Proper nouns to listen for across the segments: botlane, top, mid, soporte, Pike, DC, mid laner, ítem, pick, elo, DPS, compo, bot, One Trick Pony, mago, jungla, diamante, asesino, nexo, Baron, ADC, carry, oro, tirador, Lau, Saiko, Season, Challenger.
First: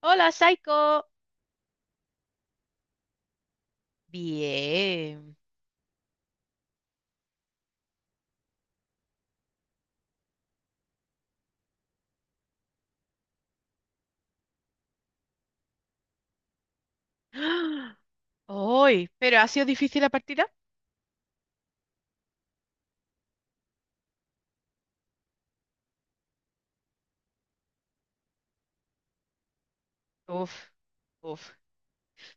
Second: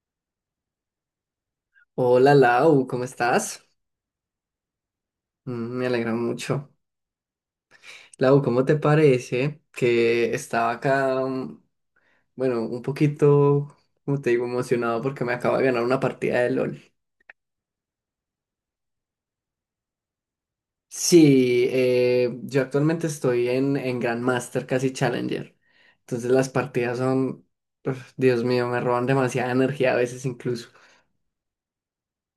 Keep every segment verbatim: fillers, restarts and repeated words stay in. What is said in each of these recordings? Hola, Saiko. Hola Lau, ¿cómo estás? Bien. Mm, me alegra mucho. Lau, ¿cómo te parece que estaba acá, mm, bueno, un poquito, como te digo, emocionado porque me acabo de ganar una partida de LOL? Hoy, pero ha sido difícil la partida. Sí, eh, yo actualmente estoy en, en Grandmaster, casi Challenger. Entonces las partidas son, uf, Dios mío, me roban demasiada energía a veces Uf, incluso. uf.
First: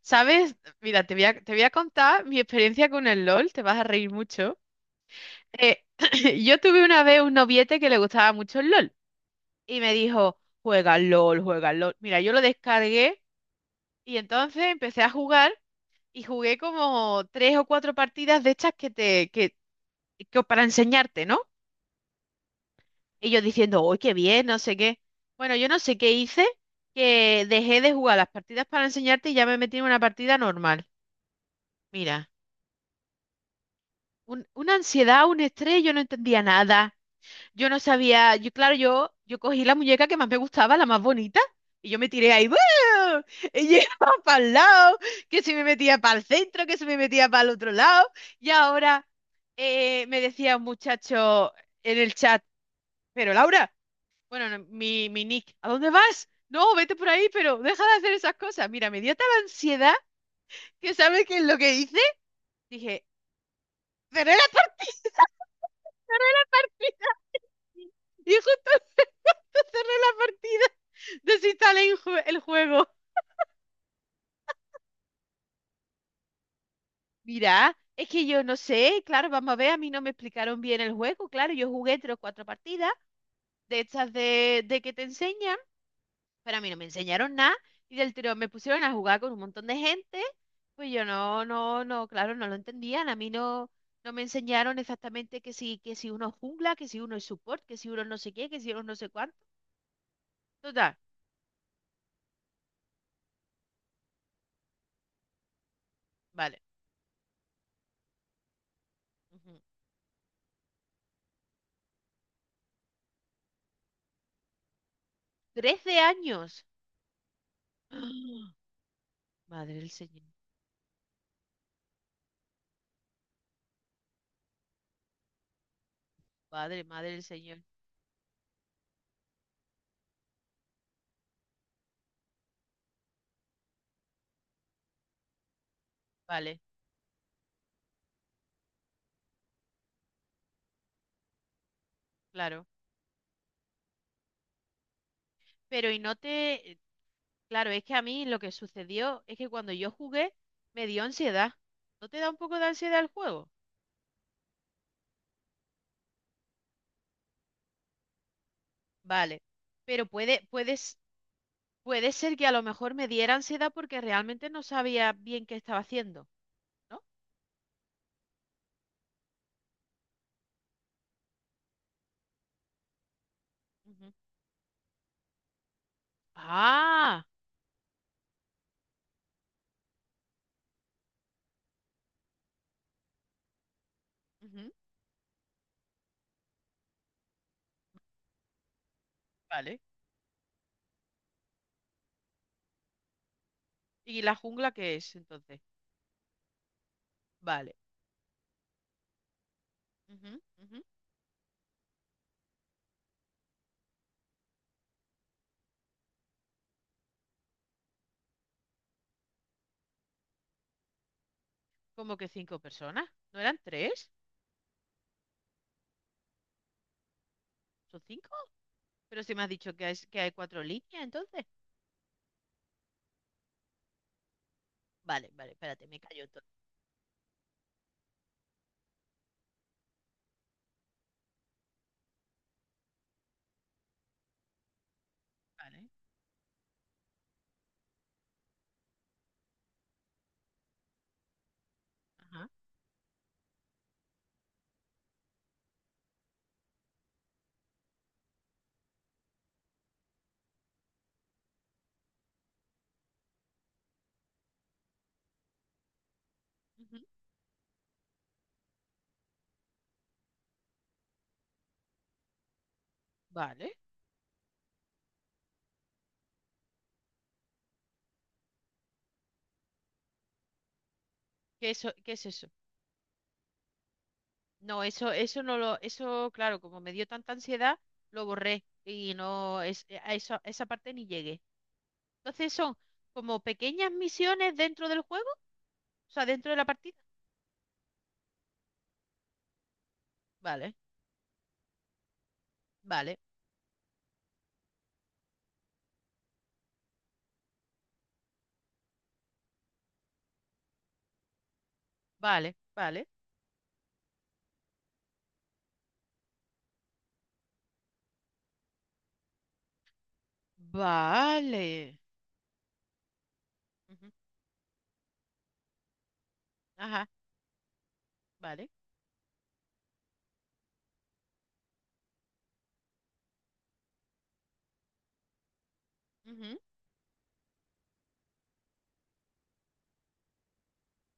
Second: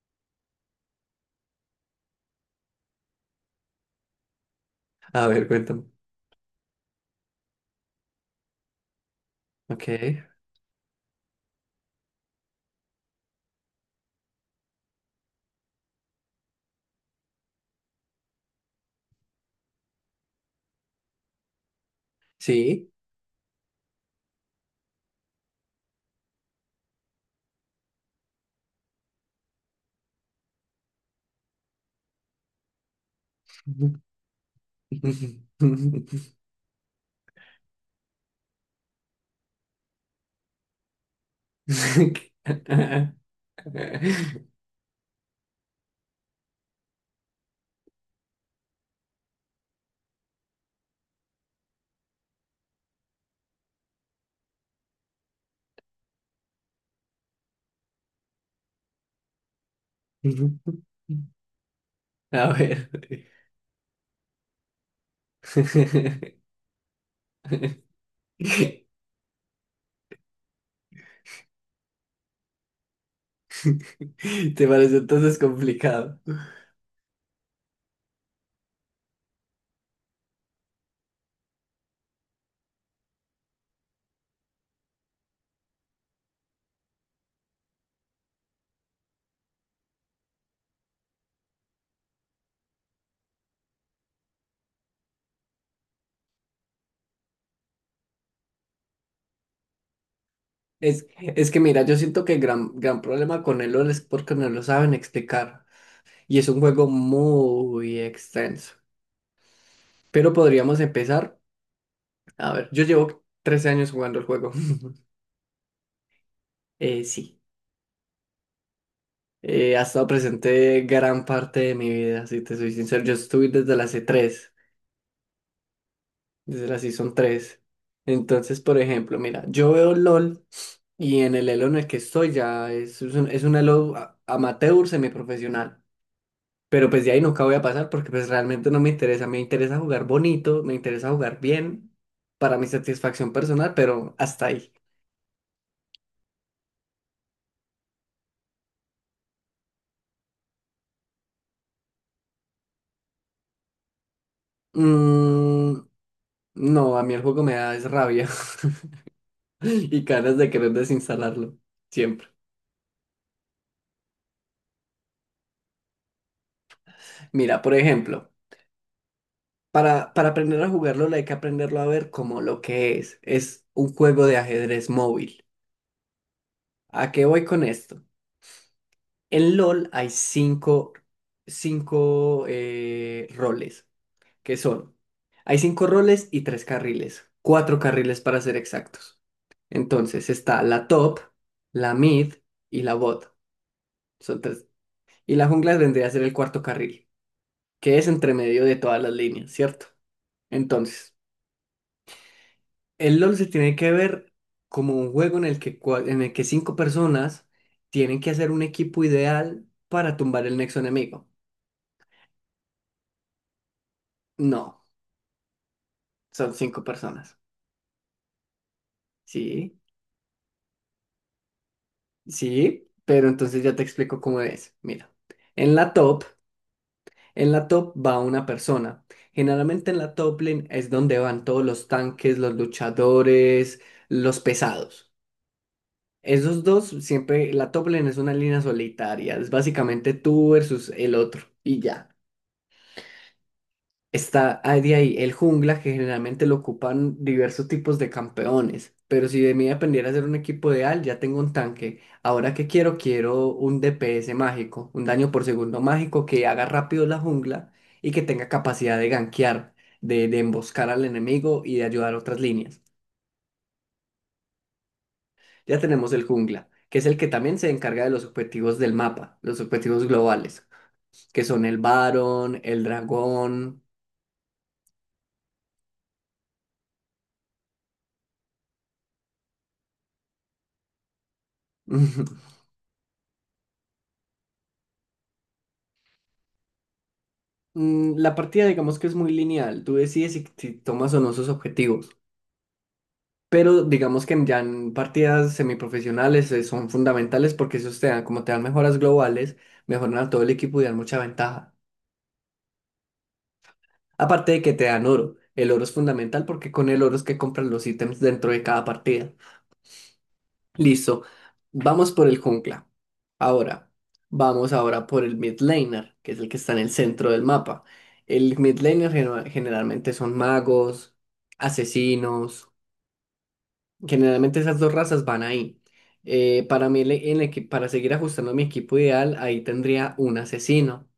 ¿Sabes? Mira, te voy a, te voy a contar mi experiencia con el LOL. Te vas a reír mucho. A ver, Eh, cuéntame. yo tuve una vez un noviete que le gustaba mucho el LOL y Ok, me dijo, juega al LOL, juega al LOL. Mira, yo lo descargué y entonces empecé a jugar y jugué como tres o cuatro partidas de estas que te, que, que para enseñarte, ¿no? sí. Y yo diciendo, uy, qué bien, no sé qué. Bueno, yo no sé qué hice, que dejé de jugar las partidas para enseñarte y ya me metí en una partida normal. Mira, un- una ansiedad, un estrés, yo no entendía nada. Yo no sabía, yo claro, yo, yo cogí la muñeca que más me gustaba, la más bonita, y yo me tiré ahí, ¡buah! y llegaba para el lado, que se me metía para el centro, que se me metía para el otro lado. Y ahora eh, me decía un muchacho en el chat, pero Laura. Bueno, no, mi, mi Nick, ¿a dónde vas? No, vete por ahí, pero deja de hacer esas cosas. Mira, me dio tal ansiedad que ¿sabes qué es lo que hice? A ver. Dije, cerré la partida. Y justo cerré la partida. Desinstalé el jue- el juego. ¿Te parece entonces complicado? Mira, es que yo no sé, claro, vamos a ver, a mí no me explicaron bien el juego, claro, yo jugué tres o cuatro partidas de estas de, de que te enseñan, pero a mí no me enseñaron nada y del tirón me pusieron a jugar con un montón de gente, pues yo no, no, no, claro, no lo entendían, a mí no, no me enseñaron exactamente que si, que si uno es jungla, que si uno es support, que si uno no sé qué, que si uno no sé cuánto, total, Es, es que mira, yo siento que el gran, gran problema con el LoL es porque no lo saben explicar. Y es vale. un juego muy extenso. Ujú. Pero podríamos empezar. A ver, yo llevo trece años jugando el juego. trece años. Eh, sí. Madre Eh, ha del estado Señor, presente gran parte de mi vida, si te soy sincero. Yo estuve desde la c tres. Desde la padre, madre Season del tres Señor, Entonces, por ejemplo, mira, yo veo LOL y en el elo en el que estoy ya es, es un, es un elo a- amateur semiprofesional. vale, Pero pues de ahí nunca voy a pasar porque pues realmente no me interesa. Me interesa jugar bonito, me interesa jugar bien para mi claro. satisfacción personal, pero hasta ahí. Pero y no te, eh, claro, es que a mí lo que sucedió es que cuando yo jugué me dio ansiedad. ¿No te da un poco de ansiedad el juego? Mm, no, a mí el juego me da es rabia Vale, y pero ganas puede, de querer puedes, desinstalarlo. puede Siempre. ser que a lo mejor me diera ansiedad porque realmente no sabía bien qué estaba haciendo, ¿no? Mira, por ejemplo. Para, para aprender a jugarlo hay que aprenderlo a ver como lo que es. Es un Ujú. juego de ajedrez móvil. ¿A Ah, qué voy con esto? En LOL hay cinco, cinco eh, roles, que ujú, son, hay cinco roles y tres carriles, cuatro carriles para ser exactos. vale. Entonces está la top, la mid y la bot. ¿Y la Son tres. jungla qué es Y la entonces? jungla vendría a ser el cuarto carril, Vale. que es entre medio de todas las líneas, ¿cierto? Ujú, ujú. Entonces... El LOL se tiene que ver como un juego en el que, cua- en el que cinco personas tienen que hacer un equipo ideal para tumbar el nexo enemigo. ¿Cómo que cinco personas? ¿No eran tres? No, son cinco personas. ¿Son cinco? Pero si me has dicho Sí, que hay, que hay cuatro líneas, entonces. sí, pero entonces ya te explico cómo es. Mira, Vale, vale, en espérate, la me top, callo todo. en la top va una persona. Generalmente en la top lane es donde van todos los tanques, los luchadores, los pesados. Vale. Esos dos siempre, la top lane es una línea solitaria, es básicamente tú versus el otro y ya. Ajá. Está ahí de ahí el jungla, que generalmente lo ocupan diversos tipos de campeones. Pero si de mí dependiera hacer un equipo ideal, ya tengo un tanque. Ahora que quiero, quiero un D P S mágico, un daño por segundo mágico que haga Ujú, rápido la jungla y que tenga capacidad de gankear, de, de emboscar al enemigo y de ayudar a otras líneas. vale. Ya tenemos el jungla, que es el que también se encarga de los objetivos del mapa, los objetivos globales, que son ¿Qué, el eso- qué es eso? Baron, el dragón. No, eso, eso no lo, eso, claro, como me dio tanta ansiedad, lo borré y no, es, eh, a eso, a esa parte ni llegué. Entonces son como pequeñas misiones dentro del juego, o sea, dentro de la partida. Mm, la partida digamos que es muy lineal, tú decides si, si Vale, tomas o no sus objetivos, vale, pero digamos que en- ya en partidas semiprofesionales eh, son fundamentales porque esos te dan, como te dan mejoras globales, mejoran a todo el equipo y dan mucha ventaja. vale, vale, Aparte de que te dan oro, el oro es fundamental porque con el oro es que compras los ítems dentro de cada partida. Listo. vale. Vamos por el jungla. Ahora, Ujú, vamos ahora por el mid laner, que es el que está en el ajá, centro del mapa. El vale. mid laner genu- generalmente son magos, asesinos. Generalmente esas dos razas van ahí. Ujú, Eh, para mí, el e- el equi- para seguir ajustando mi equipo ideal, ahí tendría un asesino,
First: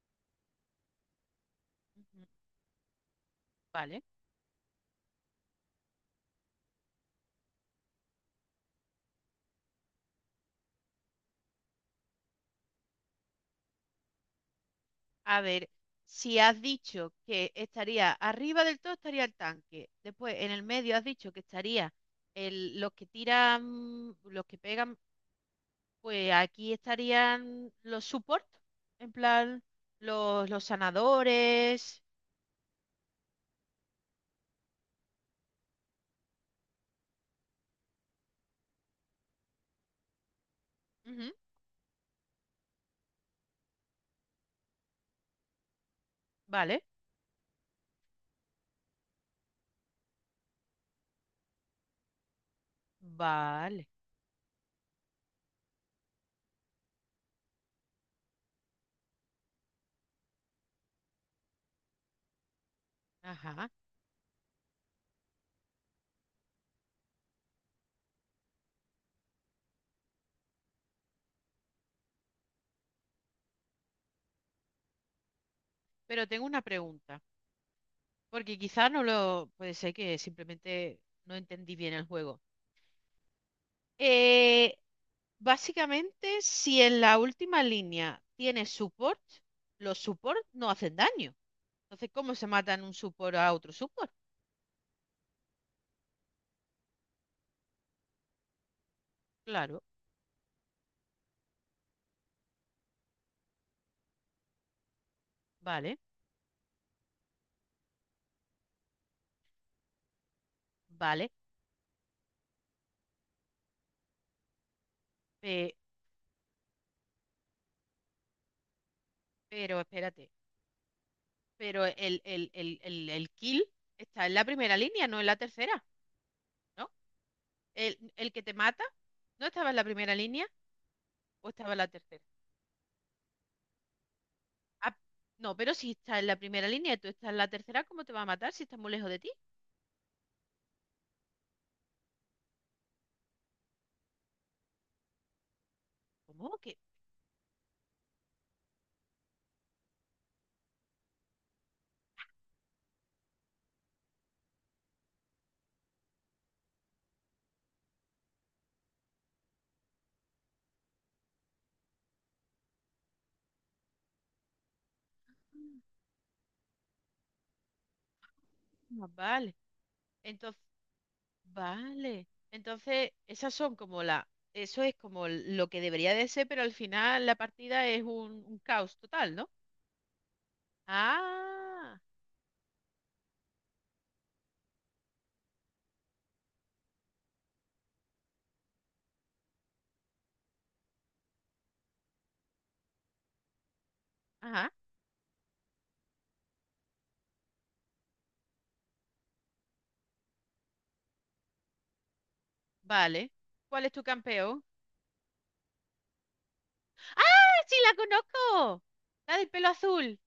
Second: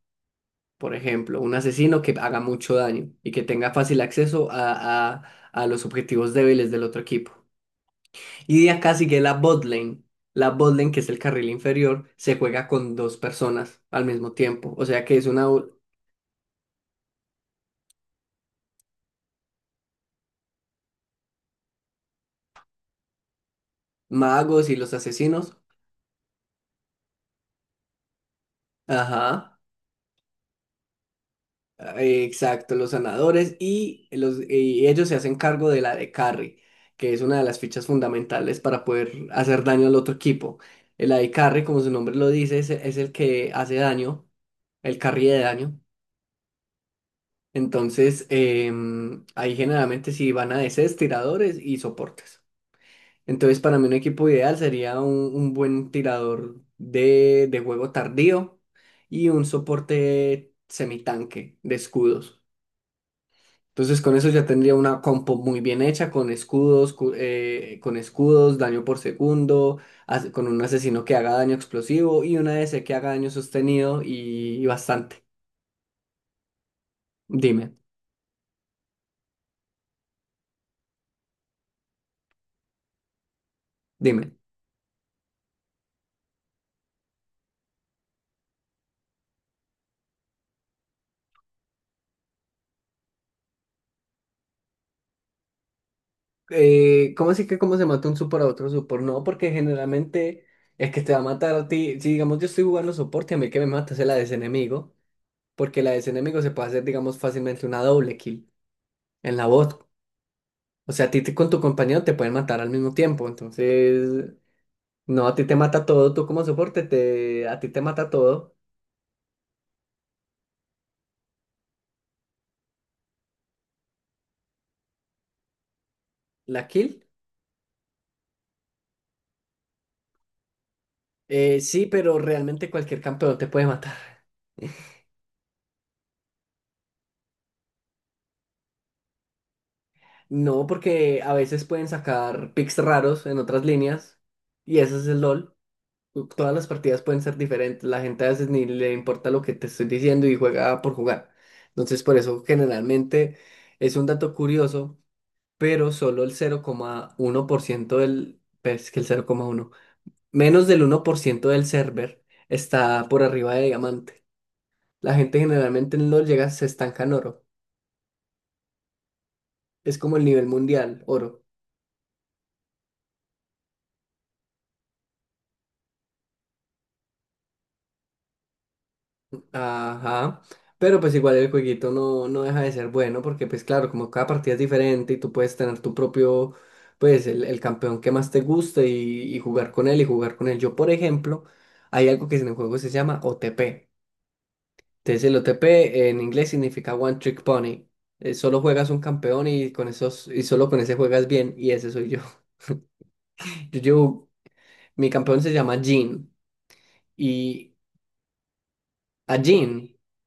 por ejemplo, un asesino que ujú, haga mucho daño y que tenga fácil vale. acceso a, a a los objetivos débiles del otro equipo. Y diría casi que la bot lane, la bot lane, que es el carril inferior, se juega con dos personas al mismo tiempo. O sea que es A una ver, u- si has dicho que estaría arriba del todo, estaría el tanque. Después, en el medio has dicho que estaría el, los que tiran, los que magos y los pegan. asesinos. Pues aquí estarían los support, en Ajá. plan los, los sanadores. eh, Exacto, los sanadores y, los, y ellos se hacen cargo de la de carry, que es una de las fichas fundamentales para poder hacer daño al otro equipo. El Ujú, de carry, como su nombre lo dice, es, es el que hace daño, el carry de daño. vale, Entonces, em, ahí generalmente sí van a D Cs, tiradores y soportes. Entonces, para vale. mí un equipo ideal sería un, un buen tirador de, de juego tardío y un soporte semitanque de escudos. Ajá. Entonces, con eso ya tendría una compo muy bien hecha, con escudos, cu- eh, con escudos, daño por segundo, as- con un asesino que haga daño explosivo y una D C que haga daño sostenido y, y bastante. Pero tengo una pregunta, Dime, porque quizá no lo... Puede ser que simplemente no entendí bien el juego. dime. Eh, básicamente, si en la última línea tienes support, los support no hacen daño. Entonces, ¿cómo se matan un support a otro support? Eh, ¿cómo así que cómo se mata un support a otro support? No, porque Claro, generalmente el que te va a matar a ti, si digamos yo estoy jugando soporte, a mí el que me mata es el A D C enemigo, porque el vale, A D C enemigo se puede hacer, digamos, fácilmente una doble kill en la bot. O sea, a ti vale. te- con tu compañero te pueden matar al mismo tiempo, entonces, no, a ti te pe- mata todo, tú como soporte, te, a ti te mata todo pero espérate. Pero el, el, el, el, el kill está en la primera línea, no en la tercera, la ¿no? kill. El, el que te mata no estaba en la primera línea o Eh, estaba en sí, la pero tercera. realmente cualquier campeón te puede matar. Ah, no, pero si está en la primera línea y tú estás en la tercera, ¿cómo te va a matar si está muy lejos de ti? No, porque a veces pueden sacar picks raros en otras líneas, y eso es el LOL. Todas ¿Cómo las que? partidas pueden ser diferentes. La gente a veces ni le importa lo que te estoy diciendo y juega por jugar. Entonces, por eso generalmente es un dato curioso, pero solo el cero coma uno por ciento del, pues que el cero coma uno, menos del uno por ciento del server está por arriba de diamante. La gente generalmente no llega, se estanca en oro. Ah, vale. Es como el nivel Entonces, mundial, oro. vale. Entonces, esas son como la, eso es como lo que debería de ser, pero al final la partida es un, un caos total, ¿no? Ajá. Pero pues igual el jueguito Ah, no, no deja de ser bueno porque pues claro, como cada partida es diferente y tú puedes tener tu propio, pues el, el campeón que más te guste y, y jugar con él y jugar con él. Yo, por ejemplo, hay algo que en el juego se llama O T P. ajá, Entonces el O T P en inglés significa One Trick Pony. Eh, solo juegas un campeón y con esos, y solo con ese juegas bien y ese soy yo. vale. Yo, ¿Cuál es tu yo, campeón? mi campeón se llama Jhin. Ah, Y sí, la conozco. a La del pelo Jin. azul.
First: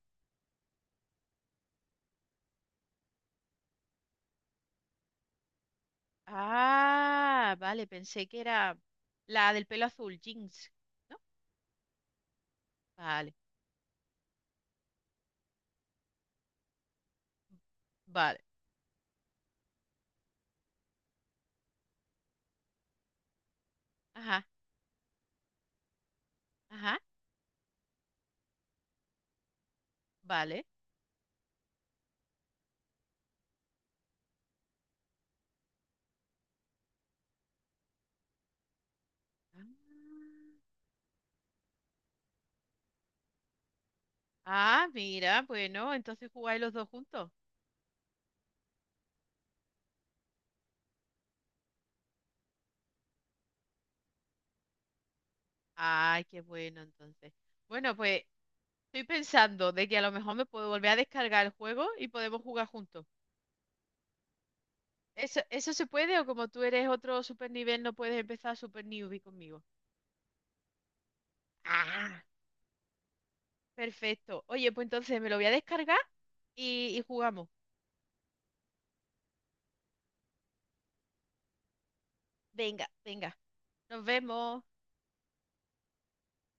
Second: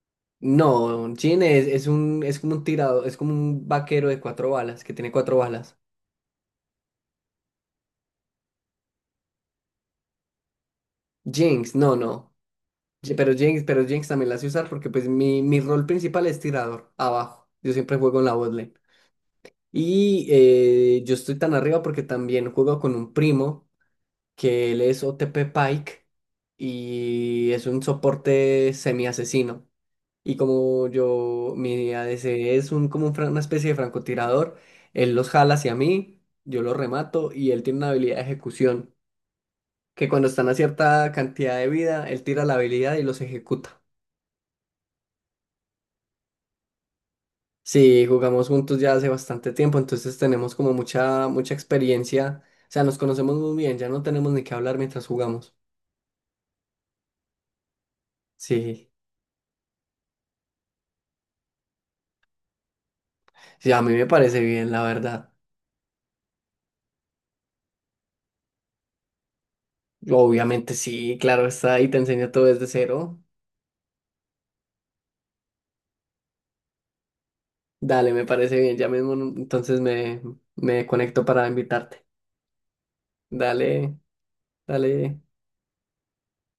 No, Jin es, es un, es como un tirado, es como un vaquero de cuatro balas, que tiene cuatro balas. Ah, vale, pensé que era la del pelo azul, Jinx. ¿No? Jinx, no, no. Ye- Vale, Pero Jinx, pero Jinx también la sé usar porque pues mi, mi rol principal es tirador, abajo. Yo siempre juego en la vale. botlane. Y eh, yo estoy tan arriba porque también juego con un primo Ajá, que él es O T P Pike ajá, y es un soporte semi-asesino. Y vale. como yo, mi A D C es un, como un fran- una especie de francotirador, él los jala hacia mí, yo los remato y él tiene una habilidad de ejecución, que cuando Ah, están a cierta cantidad de vida, él tira la habilidad y los ejecuta. ah, mira, bueno, entonces jugáis los dos juntos. Sí, jugamos juntos ya hace bastante tiempo, entonces tenemos como mucha, mucha experiencia, o sea, nos conocemos muy bien, ya no tenemos ni que hablar mientras jugamos. Ay, qué bueno, entonces. Bueno, pues Sí, estoy pensando de que a lo mejor me puedo volver a descargar el juego y podemos jugar juntos. sí, a mí me parece bien, la verdad. ¿Eso, eso se puede o como tú eres otro super nivel no puedes empezar super newbie conmigo? Obviamente sí, claro está, y te Ah. enseña todo desde cero. Perfecto. Oye, pues entonces me lo voy a descargar y, y jugamos. Dale, me parece bien. Ya mismo entonces me, me conecto para invitarte. Venga, venga. Dale, Nos vemos. dale.